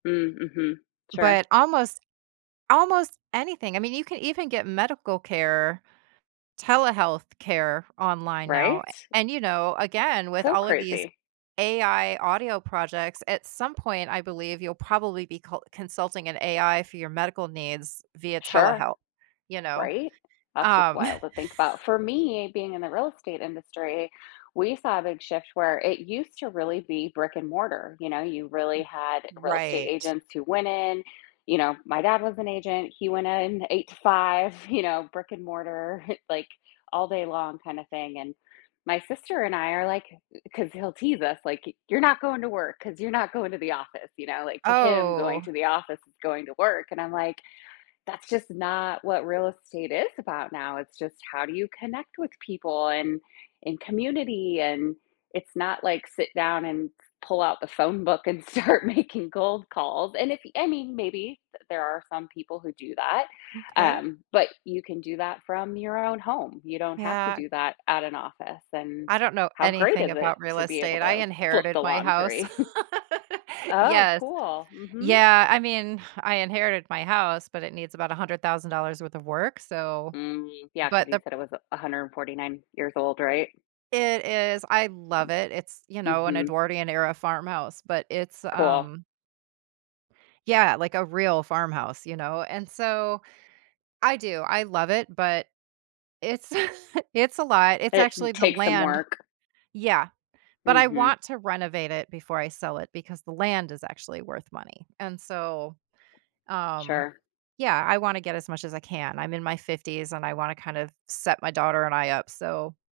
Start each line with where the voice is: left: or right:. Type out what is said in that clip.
left: Mm, mhm. Sure.
right: But almost almost anything, I mean, you can even get medical care, telehealth care online now,
left: Right?
right: a and, you know, again, with
left: So
right: all of these
left: crazy.
right: AI audio projects, at some point, I believe you'll probably be col consulting an AI for your medical needs via
left: Sure,
right: telehealth, you know.
left: right? That's just
right: Um
left: wild to think about. For me, being in the real estate industry, we saw a big shift where it used to really be brick-and-mortar, you know, you really had real estate
right: Right.
left: agents who went in you know, my dad was an agent, he went in 8 to 5, you know, brick-and-mortar, like, all day long kinda thing and my sister and I are, like 'cause he'll tease us, like, "Y you're not going to work 'cause you're not going to the office," you know, like, to him, going
right: Oh.
left: to the office is going to work and I'm like, "That's just not what real estate is about now. It's just how do you connect with people and, in community, and it's not, like, sit down and f pull out the phone book and start making cold calls." And if I mean, maybe there are some people who do that,
right: Okay.
left: um, but you can do that from your own home. You don't have to
right: Yeah.
left: do that at an office and
right: I don't know
left: how great
right: anything
left: is it
right: about real
left: to be able
right: estate, I
left: to flip the
right: inherited my house.
left: laundry. Oh,
right: Yes,
left: cool, mhm.
right: yeah, I mean, I inherited my house, but it needs about $100,000 worth of work, so
left: Mm, yeah, 'cause
right: but
left: you
right: the
left: said it was a 149 years old, right?
right: It is, I love it. It's, you know, an
left: Mhm.
right: Edwardian-era farmhouse, but it's,
left: Cool.
right: um Yeah, like, a real farmhouse, you know, and so I do, I love it, but it's it's a lot, it's actually
left: It
right: the
left: takes some
right: land
left: work.
right: Yeah, but I
left: Mhm.
right: want to renovate it before I sell it, because the land is actually worth money, and so, um,
left: Sure.
right: yeah, I wanna get as much as I can, I'm in my 50s and I wanna kind of set my daughter and I up, so